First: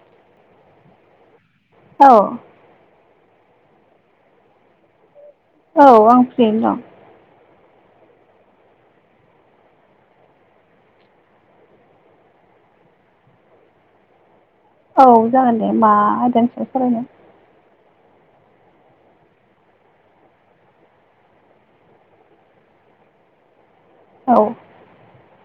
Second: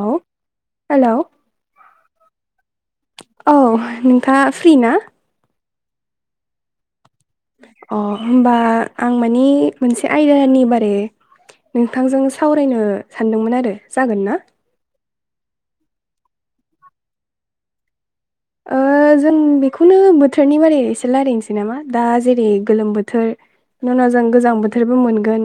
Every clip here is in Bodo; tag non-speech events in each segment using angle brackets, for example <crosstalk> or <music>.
औ हेलौ। औ औ नोंथाङा फ्रि ना? औ आं फ्रियैनो दं। अ होमबा आं मानि मोनसे आयदानि बारै नोंथांजों सावरायनो सानदोंमोन आरो जागोन ना? औ जागोन दे मा आयदानि सायाव सावरायनो? ओ जों बेखौनो बोथोरनि बारै एसे रायलायनोसै नामा दा जेरै गोलोम बोथोर नि उनाव जों औ गोजां बोथोरबो मोनगोन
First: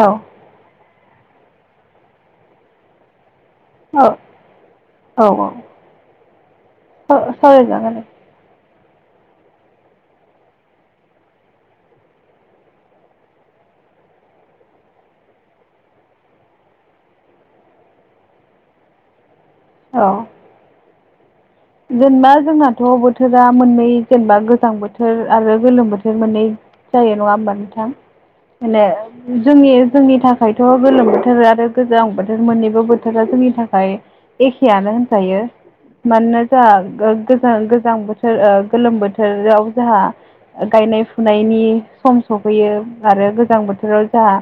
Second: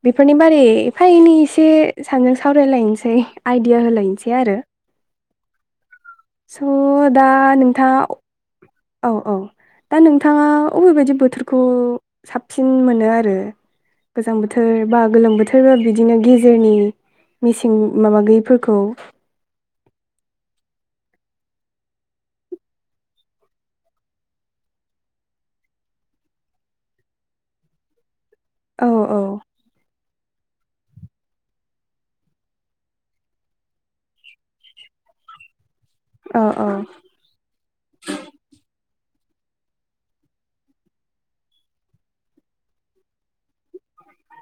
औ बेफोरनि बारे एफा एनै एसे सानैजों सावरायलायनोसै आइडिया औ होलायनोसै आरो। औ औ। अह दा सावरायजागोन नोंथाङा दे औ औ दा नोंथाङा अबे बदि बोथोरखौ साबसिन मोनो आरो। गोजां बोथोर बा गोलोम बोथोर बिदिनो गेजेरनि मेसें माबा गैयिफोरखौ अह जेनेबा जोंनाथ' बोथोरा मोननै जेनेबा गोजां बोथोर आरो गोलोम बोथोर मोननै जायो नङा होमबा नोंथां माने औ औ जोंनि जोंनि थाखायथ' गोलोम बोथोर आरो गोजां बोथोर मोननैबो बोथोरा जोंनि थाखाय एखेयानो होनजायो औ मानोना औ जोंहा गोज गोजां बोथो ओ गोलोम बोथोराव जोंहा गायनाय फुनायनि सम सफैयो आरो गोजां बोथोराव जोंहा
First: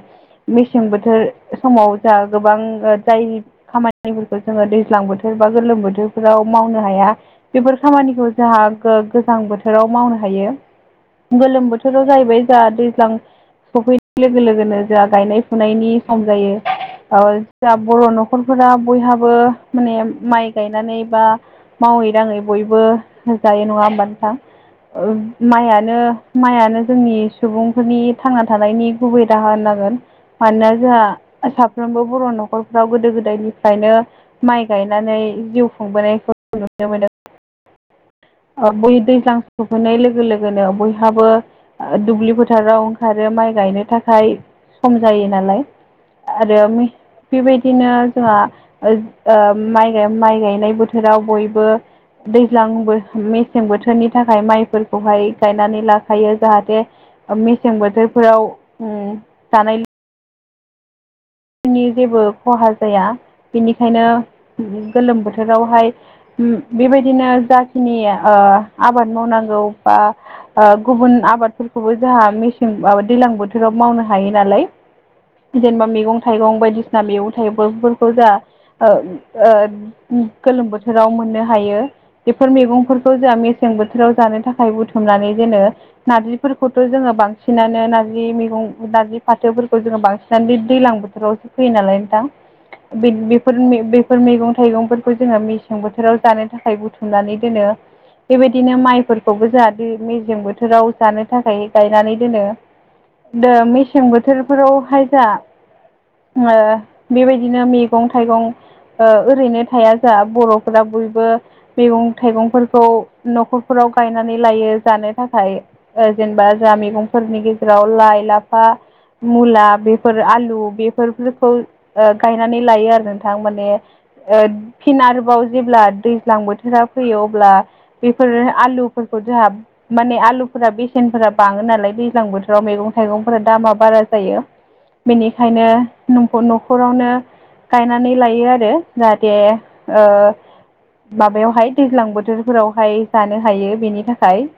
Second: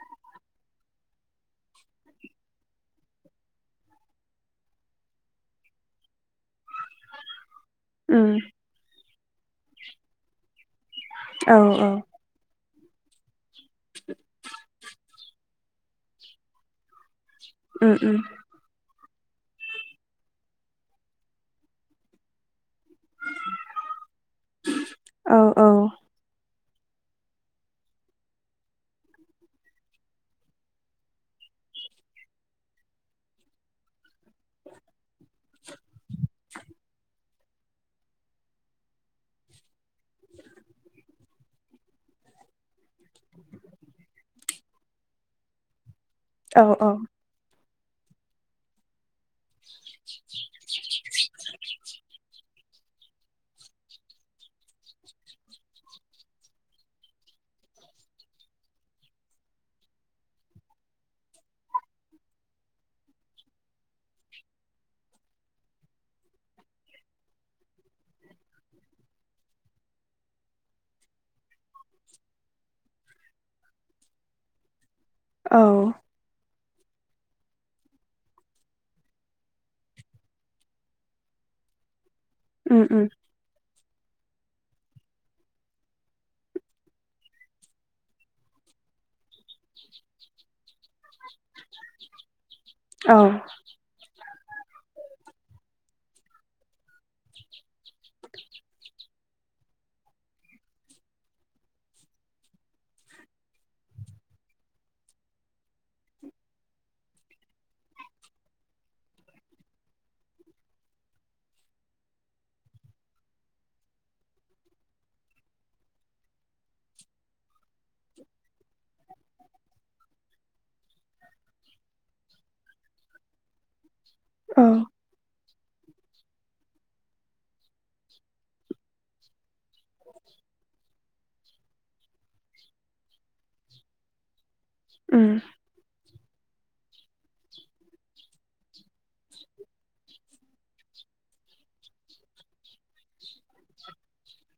मेसें बोथोर समाव जा गोबां जाय खामानिफोरखौ जोङो दैज्लां बोथोर बा गोलोम बोथोरफोराव माव मावनो हाया बेफोर खामानिखौ उम जोंहा गोजां बोथोराव मावनो हायो। औ गोलोम औ बोथोराव जाहैबाय जोंहा दैज्लां सफैनाय लोगो लोगोनो जोंहा गायनाय फुनायनि सम जायो जा उम बर' उम न'खर फोरा बयहाबो माने माइ गायनानै बा मावै दाङै बयबो जायो नङा होमब नोंथां औ औ माइयानो माइयानो जोंनि सुबुंफोरनि थांना थानायनि गुबै राहा होननांगोन। मानोना जोंहा साफ्रोमबो बर' न'खरफ्राव गोदो गोदायनिफ्रायनो माइ गायनानै जिउ खुंबोनायखौ नुनो मोनो आरो। <inaudible> ओ बै दैज्लां सहैनाय लोगो लोगोनो बयहाबो ओ दुब्लि फोथाराव ओंखारो माइ गायनो थाखाय सम जायो नालाय। आरो औ मे औ बेबायदिनो जोंहा ओज ओ माइ गाय माइ गायनाय बो थोराव बयबो दैज्लां बो मेसें बोथोरनि थाखाय माइफोरखौहाय गायनानै लाखायो जाहाथे ओ मेसें बोथोरफोराव उम जानाय नि जेबो खहा जाया बेनिखायनो गोलोम बोथोरावहाय उम बेबायदिनो जाखिनि ओ आबाद मावनांगौ बा ओ गुबुन आबादफोरखौबो जोंहा मेसें माबा दैजलां बोथोराव मावनो हायो नालाय। औ जेनेबा मैगं थाइगं बायदिसिना मैगं थाइगंफोरखौ जाहा ओ ओ उम गोलोम बोथोराव मोननो हायो बेफोर उम उम मैगंफोरखौ जोंहा मे सें बोथोराव जानो थाखाय बुथुमनानै दोनो। नारजिफोरखौथ' जोङो बांसिनानो नारजि मैगं नारजि फाथोफोरखौ जोङो बांसिनानो दै-दैलां बो रावसो फैयो नालाय नोंथां औ बेद बेफोर मे बे फोर मैगं थाइगंफोरखौ जोङो मेसें बोथोराव जानो थाखाय बुथुमनानै दोनो। बेबायदिनो माइफोरखौबो जोंहा दै मेसें बोथोराव जानो थाखाय गायनानै दोनो। दो मेसें बोथोरफोरावहाय जाहा ओ बेबायदिनो मैगं थाइगं ओ ओरैनो थाया जाहा बर'फोरा बयबो मेगं थाइगंफोरखौ न'खरफोराव गायनानै लायो जानो थाखाय। ओ जेनेबा जोंहा मैगंफोरनि गेजेराव लाइ लाफा मुला बेफोर आलु बे बेफोरखौ ओ गायनानै लायो आरो नोंथां माने ओ फिन आरोबाव जेब्ला दैज्लां बोथोरा फैयो अब्ला बेफोर आलुफोरखौ जोंहा माने आलुफोरा बेसेनफोरा बांङो नालाय दैज्लां बोथोराव मैगं थाइगंफोरा दामा बारा जायो। उम बेनिखायनो नंख' न'खरावनो गायनानै लायो आरो जाहाथे ओ माबायावहाय दैज्लां बोथोरफोरावहाय जानो हायो बेनि थाखाय।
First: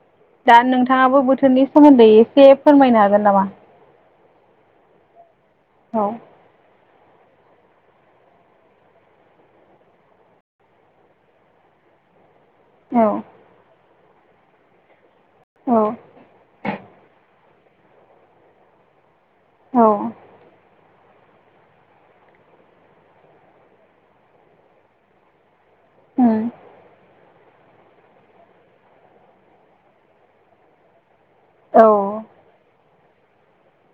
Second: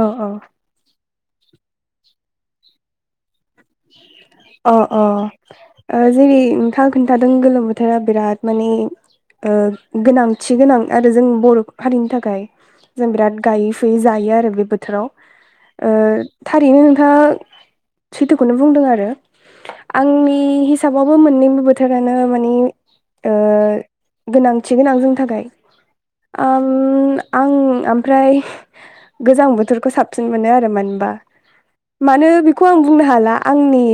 औ औ। दा नोंथाङाबो बोथोरनि सोमोन्दै एसे फोरमायनो हागोन नामा? अ अ ओ औ जेरै नों थां खोन्थादों गोलोम बोथोरा बिराद माने ओ गोनांथि गोनां आरो जों बर' हारिनि थाखाय औ जों बिराद गायै फुयो जायो आरो बे बोथोराव औ ओ थारैनो नोंथाङा सैथोखौनो बुंदों आरो औ आंनि हि साबावबो मोननैबो बोथोरानो माने ओ गोनांथि गोनां जोंनि थाखाय उम ओम आं ओमफ्राय गोजां बोथोरखौ साबसिन मोनो आरो मानोबा। औ ओ मानो बेखौ आं बुंनो हाला आंनि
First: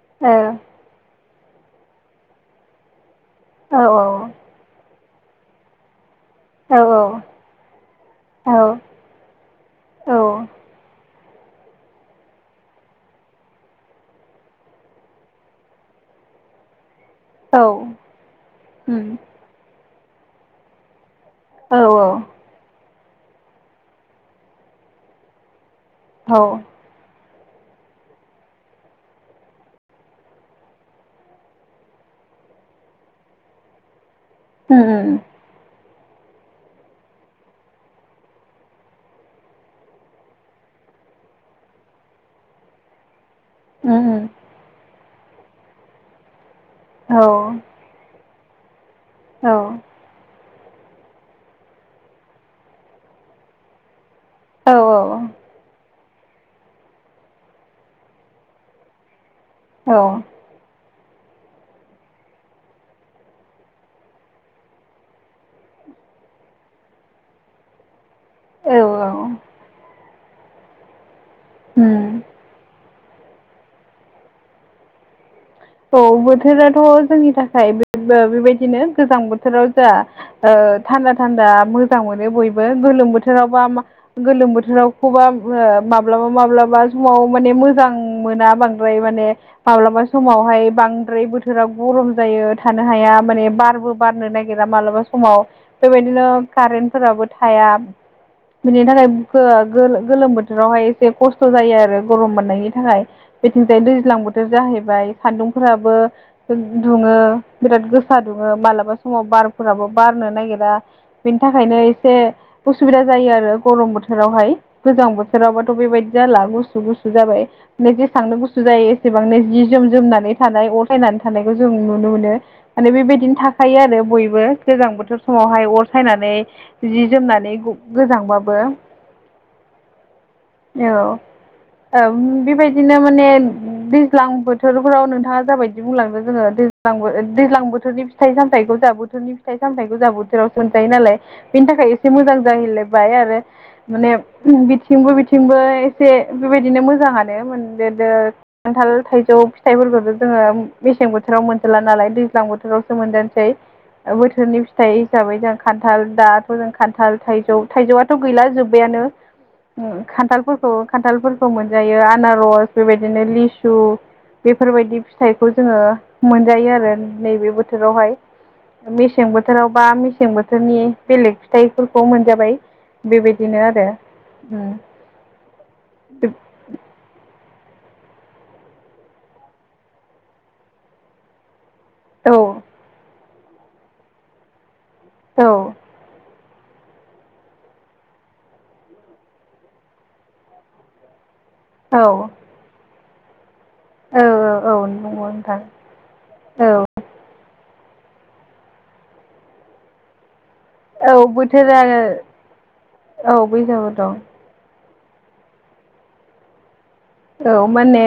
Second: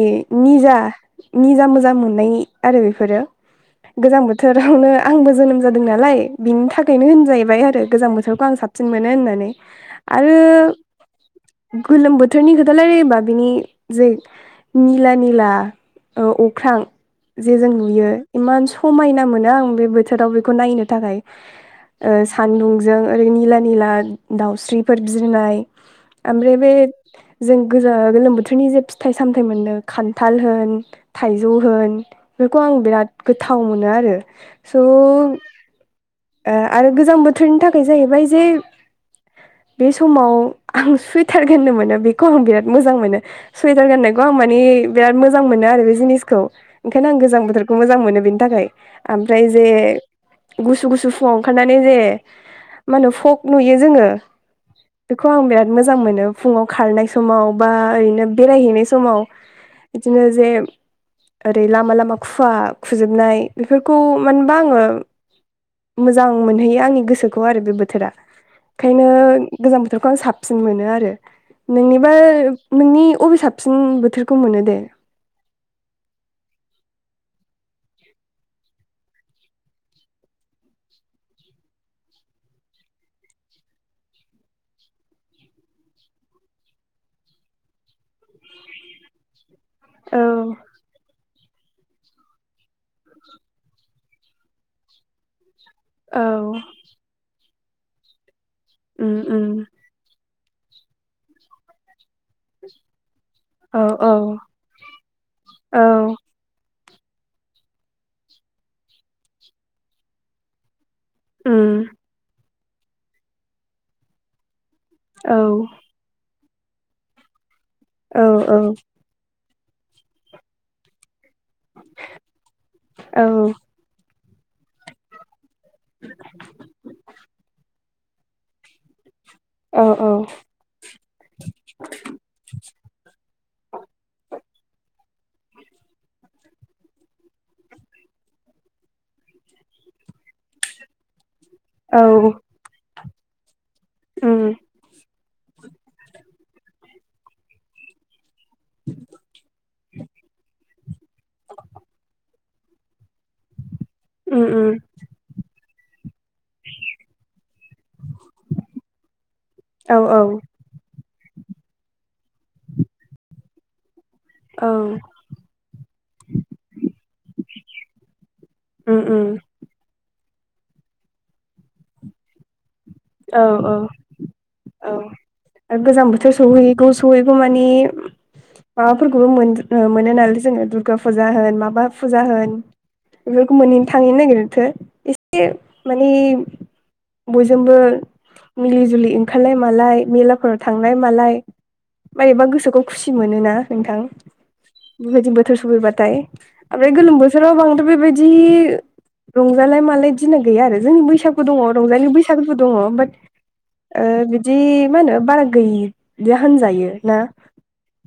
निजा निजा मोजां मोननाय आरो बेफोरो औ गोजां बो औ थोरावनो आंबो जोनोम जादों नालाय। बिनि थाखायनो होनजाहैबाय आरो गोजां बोथोरखौ औ आं साबसिन मोनो होननानै आरो औ गोलोम बोथोरनि खोथा लायरायोबा बिनि जे निला निला ओ अख्रां जे जों नुयो इमान उम समायना मोनो आं बे बोथोराव बेखौ नायनो थाखाय। औ ओ सान्दुंजों ओरै निला निला दाउस्रिफोर बिरनाय। औ ओमफ्राय बे जों गोजा गोलोम बोथोरनि जे फिथाइ सामथाइ मोनो खान्थाल होन थाइजौ होन बेफोरखौ आं बिराद गोथाव मोनो आरो। उम उम सोब ओ आरो गोजां बोथोरनि थाखाय जाहैबाय जे बे समाव आं सुइटार गाननो मोनो बेखौ आं बिराद मोजां मोनो। सुइटार उम गाननायखौ आं माने बिराद मोजां मोनो आरो बे जिनिसखौ ओंखायनो आं औ गोजां बोथोरखौ मो मोजां मोनो बेनि थाखाय। ओमफ्राय औ जे गुसु गुसु फुङाव ओंखारनानै जे मा होनो फक नुयो जोङो। औ बेखौ आं बिराद मोजां मोनो फुङाव खारनाय समाव बा ओरैनो बेरायहैनाय समाव औ बिदिनो जे ओरै लामा लामा खुवा खुजोबनाय बेफोरखौ मानोबा आङो मोजां मोनहैयो आंनि गोसोखौ आरो बे बोथोरा। औ ओंखायनो गोजां बोथोरखौ आं साबसिन मोनो आरो। उम नोंनिबा नोंनि बबे साबसिन बोथोरखौ मोनो दे? औ बोथोराथ' जोंनि थाखाय बेबायदिनो गोजां बोथोराव जा ओ थान्दा थान्दा मोजां मोनो बयबो गोलोम बोथोरावबा मा गोलोम बोथोरावखौबा ओ माब्लाबा माब्लाबा समाव माने मोजां मोना बांसि बाय माने माब्लाबा उम समावहाय बांद्राय बोथोराव गरम जायो थानो हाया माने बारबो बारनो नागिरा मालाबा समाव। बेबायदिनो कारेन्टफोराबो थाया। बिनि थाखाय उम गो गोलोम बोथोरावहाय एसे खस्थ' जायो आरो गरम मोननायनि थाखाय। औ मिथिंजाय औ दैज्लां बोथोर जाहैबाय औ सान्दुंफोराबो दुङो बिराद गोसा दुङो मालाबा समाव बारफोराबो बारनो नागिरा। बेनि थाखायनो उम एसे उसुबिदा जायो आरो गरम बोथोरावहाय। गोजां औ बोथोरावबाथ' बेबायदि जाला गुसु गुसु जाबाय नेजे औ सांनो गुसु जायो। एसेबांनो जि जोम जोमनानै थानाय अर फायनानै थानायखौ जों नुनो मोनो। माने औ बेबायदिनो थाखायो आरो बयबो गोजां बोथोर फुङावहाय अर सायनानै जि जोमनानै गोजांबाबो औ औ। औ औ बेबायदिनो माने दैज्लां बोथ बोथोरफ्राव नोंथाङा जाबायदि बुंलांदों जोङो दैज्लां दैज्लां बोथोरनि फिथाइ सामथायाइखौ जा बोथोरनि फिथाइ सामथाय गोजां बोथोराव मोनजायो नालाय। बेनि थाखाय औ एसे मोजां जाहैलायबाय आरो माने उम बि बिथिंबो बिथिंबो एसे बेबायदिनो मोजाङानो मोनद्रायदों खान्थाल थाइजौ फिथाइफोरखौथ' जोङो मेसें बोथोराव मोनजोबला नालाय दैज्लां बोथोरावसो मोनजानोसै। उम बोथोरनि उम फिथाइ हिसाबै जों खान्थाल दाथ' जों खान्थाल थाइजौ थाइजौआथ' गैला जोब्बायानो। ओ औ औ खान्थालफोरखौ खान्थालफोरखौ मोनजायो आनारस बेबायदिनो लिसु। औ बेफोरबायदि फिथाइखौ जोङो मोनजायो आरो नैबे बोथोरावहाय। उम मेसें उम बोथोराव बा मेसें बोथोरनि बेलेग फिथाइफोरखौ मोनजाबाय। औ बेबायदिनो औ आरो। औ गोजां बोथोर सौहैगौ सहैगौ मानि माबाफोरखौबो मोन मोनो नालाय जोङो दुर्गा फुजा होन माबा फुजा औ होन बेफोरखौ मोनहैनो थांहैनो नागिरथो एसे औ माने बयजोंबो मिलि जुलि ओंखारनाय मालाय मेलाफोराव थांनाय मालाय औ मोरेबा गोसोखौ खुसि मोनोना नोंथां। औ औ <inaudible> नंगौ बेबायदि बोथोर नोंथां सफैबाथाय औ ओमफ्राय गोलोम बोथोर बोसोराव बांथ' बेबायदि रंजालाय मालाय दिना गैया आरो। जोंनि औ बैसागु दङ बोथोरा रंजालि बैसागुबो दङ बाट औ बैसागु ओ दं बिदि मा होनो बारा गैदि होनजायो ना। औ माने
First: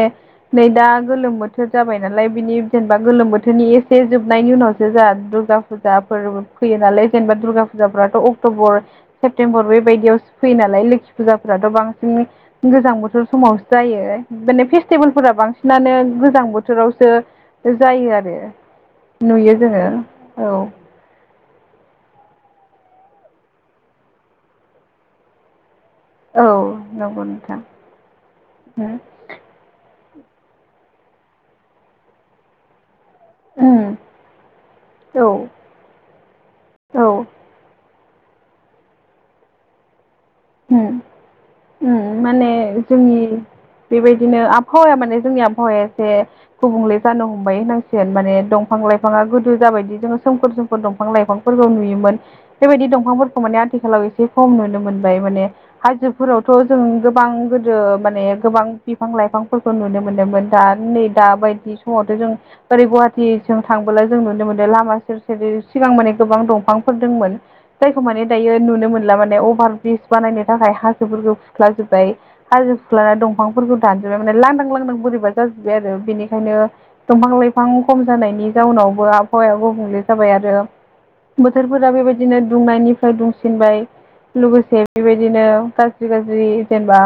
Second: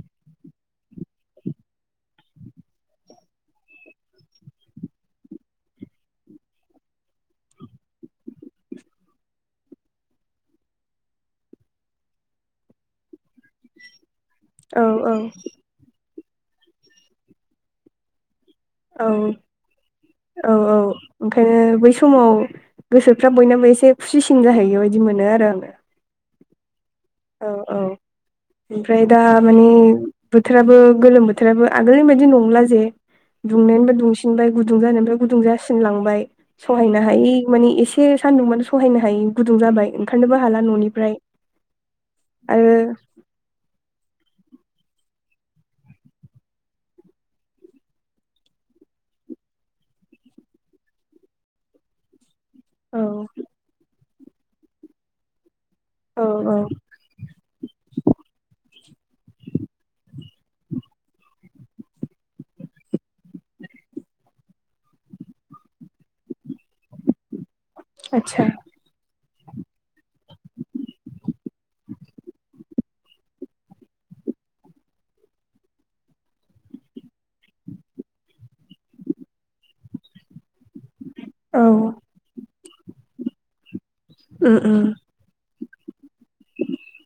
नै दा गोलोम बोथोर जाबाय नालाय बिनि जेनेबा गोलोम बोथोरनि एसे जोबनायनि उनावसो जोंहा दुर्गा फुजाफोरबो फैयो नालाय जेनेबा दुर्गा फुजाफ्राथ' अक्ट'बर सेप्तेम्बर बे बायदियावसो फैयो नालाय लोखि फुजाफोराथ' बांसिन गोजां बोथोर समाव जायो माने औ फेस्टिभेलफोरा बांसिनानो गोजां बोथोरावसो जायो आरो। औ नुयो जोङो औ। ओंखायनो बै समाव गोसोफ्रा बयनाबो एसे खुसिसिन जाहैयो बायदि मोनो आरो आङो। औ नंगौ औ नोंथां औ उम ओमफ्राय दा माने बोथोराबो गोलोम बोथोराबो आगोलनि बायदि नंला जे उम दुंनायनिफ्राय दुंसिनबाय गुदुं जानायनिफ्राय औ गुदुं जासिन लांबाय सहायनो औ हायै माने एसे सान्दुंबाथ सहायनो हायै गुदुं जाबाय ओंखारनोबो हाला उम न'निफ्राय उम माने आरो जोंनि बेबायदिनो आबहावाया माने जोंनि आबहावाया एसे गुबुंले जानो हमबाय होनांसिगोन माने दंफां लाइफाङा गोदो जाबायदि जोङो सोमखोर सोमखोर दंफां लाइफांफोरखौ नुयोमोन बेबायदि औ दंफांफोरखौ माने आथिखालाव एसे खम नुनो मोनबाय माने औ हायजोफोरावथ' औ जों गोबां गो ओ माने गोबां बिफां लाइफांफोरखौ नुनो मोनदोंमोन दा नै दा बायदि समावथ' जों ओरै गुवाहाटिजों थांबोला जों नुनो मोनदों लामा सेर सेर सिगां माने गोबां दंफांफोर दोंमोन जायखौ माने आदसा दायो नुनो मोनला माने अभार ब्रिज बानायनो थाखाय हासोफोरखौ खुख्लाजोब्बाय हाजो खुख्ला दंफांफोरखौ दानजोबबाय माने लांदां लांदां बोरैबा जाजोब्बाय आरो बेनिखायनो दंफां लाइफां खम जानायनि जाउनावबो आबहावाया गुबुंले जाबाय आरो औ बोथोरफोरा बेबायदिनो दुंनायनिफ्राय दुंसिनबाय उम लोगोसे उम बेबायदिनो गाज्रि गाज्रि जेनेबा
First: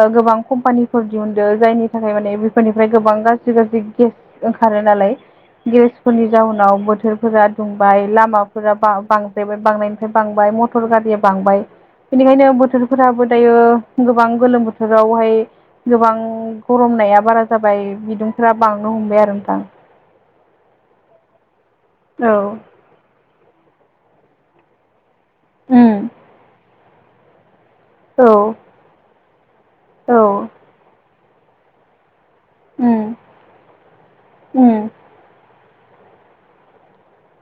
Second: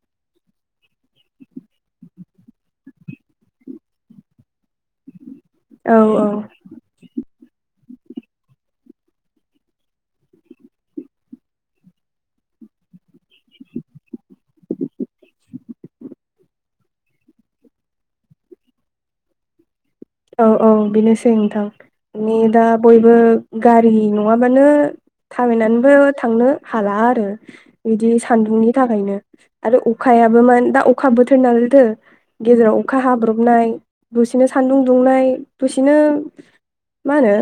ओ गोबां कम्पानिफोर दिहुनदों जायनि थाखाय माने बेफोरनिफ्राय गोबां गाज्रि गाज्रि गेस ओंखारो नालाय औ औ गेरेसफोरनि जाउनाव बोथोर फोरा दुंबाय लामाफोरा बांद्रायबाय बांनायनिफ्राय बांबाय मटर गारिया बांबाय बेनिखायनो बोथोरफोराबो दायो गोबां गोलोम बोथोरावहाय गोबां गरमनाया बारा जाबाय बिदुंफ्रा बांनो हमबाय आरो नोंथां औ औ बेनोसै नोंथां औ माने दा बयबो गारि नङाबानो थाबायनानैबो उम थांनो हाला आरो बिदि औ सान्दुंनि थाखायनो आरो औ अखायाबो मान दा अखा बोथोर न लदो गेजेराव अखा उम हाब्रबनाय दसेनो सानदुं उम दुंनाय दसेनो मा होनो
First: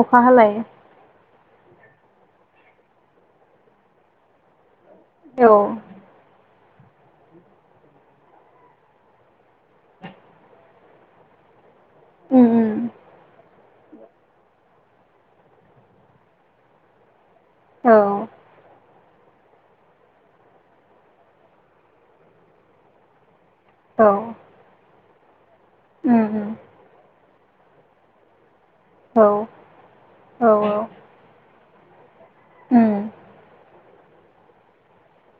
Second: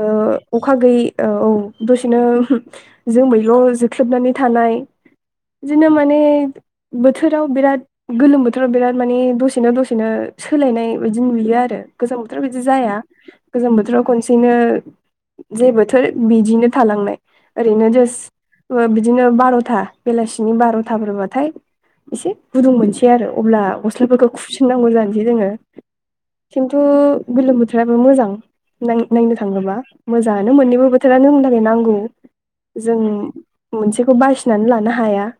अखा हालाय अखा गैयै औ औ दसेनो जों बैल' जोख्लेबनानै थानाय औ बिदिनो मान माने बोथोराव बिराद गोलोम बोथोराव बिराद माने दसेनो दसेनो सोलायनाय बिदि नुयो आरो गोजां बोथोराव उम बिदि उम जाया गोजां बोथोराव खनसेनो जे बोथोर बिदिनो थालांनाय ओरैनो औ जोस्ट बिदिनो बार'था बेलासिनि बार'थाफोरबाथाय एसे गुदुं मोनसै आरो अब्ला औ गस्लाफोरखौ खुबफिननांगौ जानोसै जोङो उम उम खिन्थु गोलोम बोथोराबो मोजां औ नायनो थाङोबा मोजाङानो औ मोननैबो बोथोरानो होननि थाखाय नांगौ उम जों मोनसेखौ बासिनानै लानो हाया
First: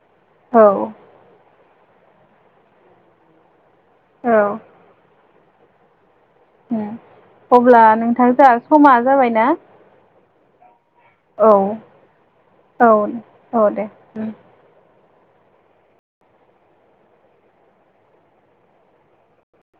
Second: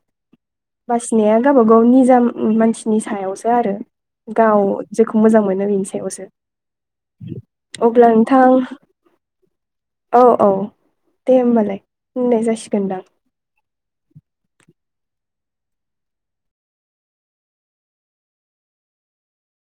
औ फिसिनाया गावबा गाव निजा मानसिनि सायावसो आरो औ गाव जेखौ मोजां मोनो बेनि सायावसो उम अब्ला नोंथां जाहा समा जाबाय ना औ औ दे होमबालाय होननाय औ जासिगोनदां औ दे उम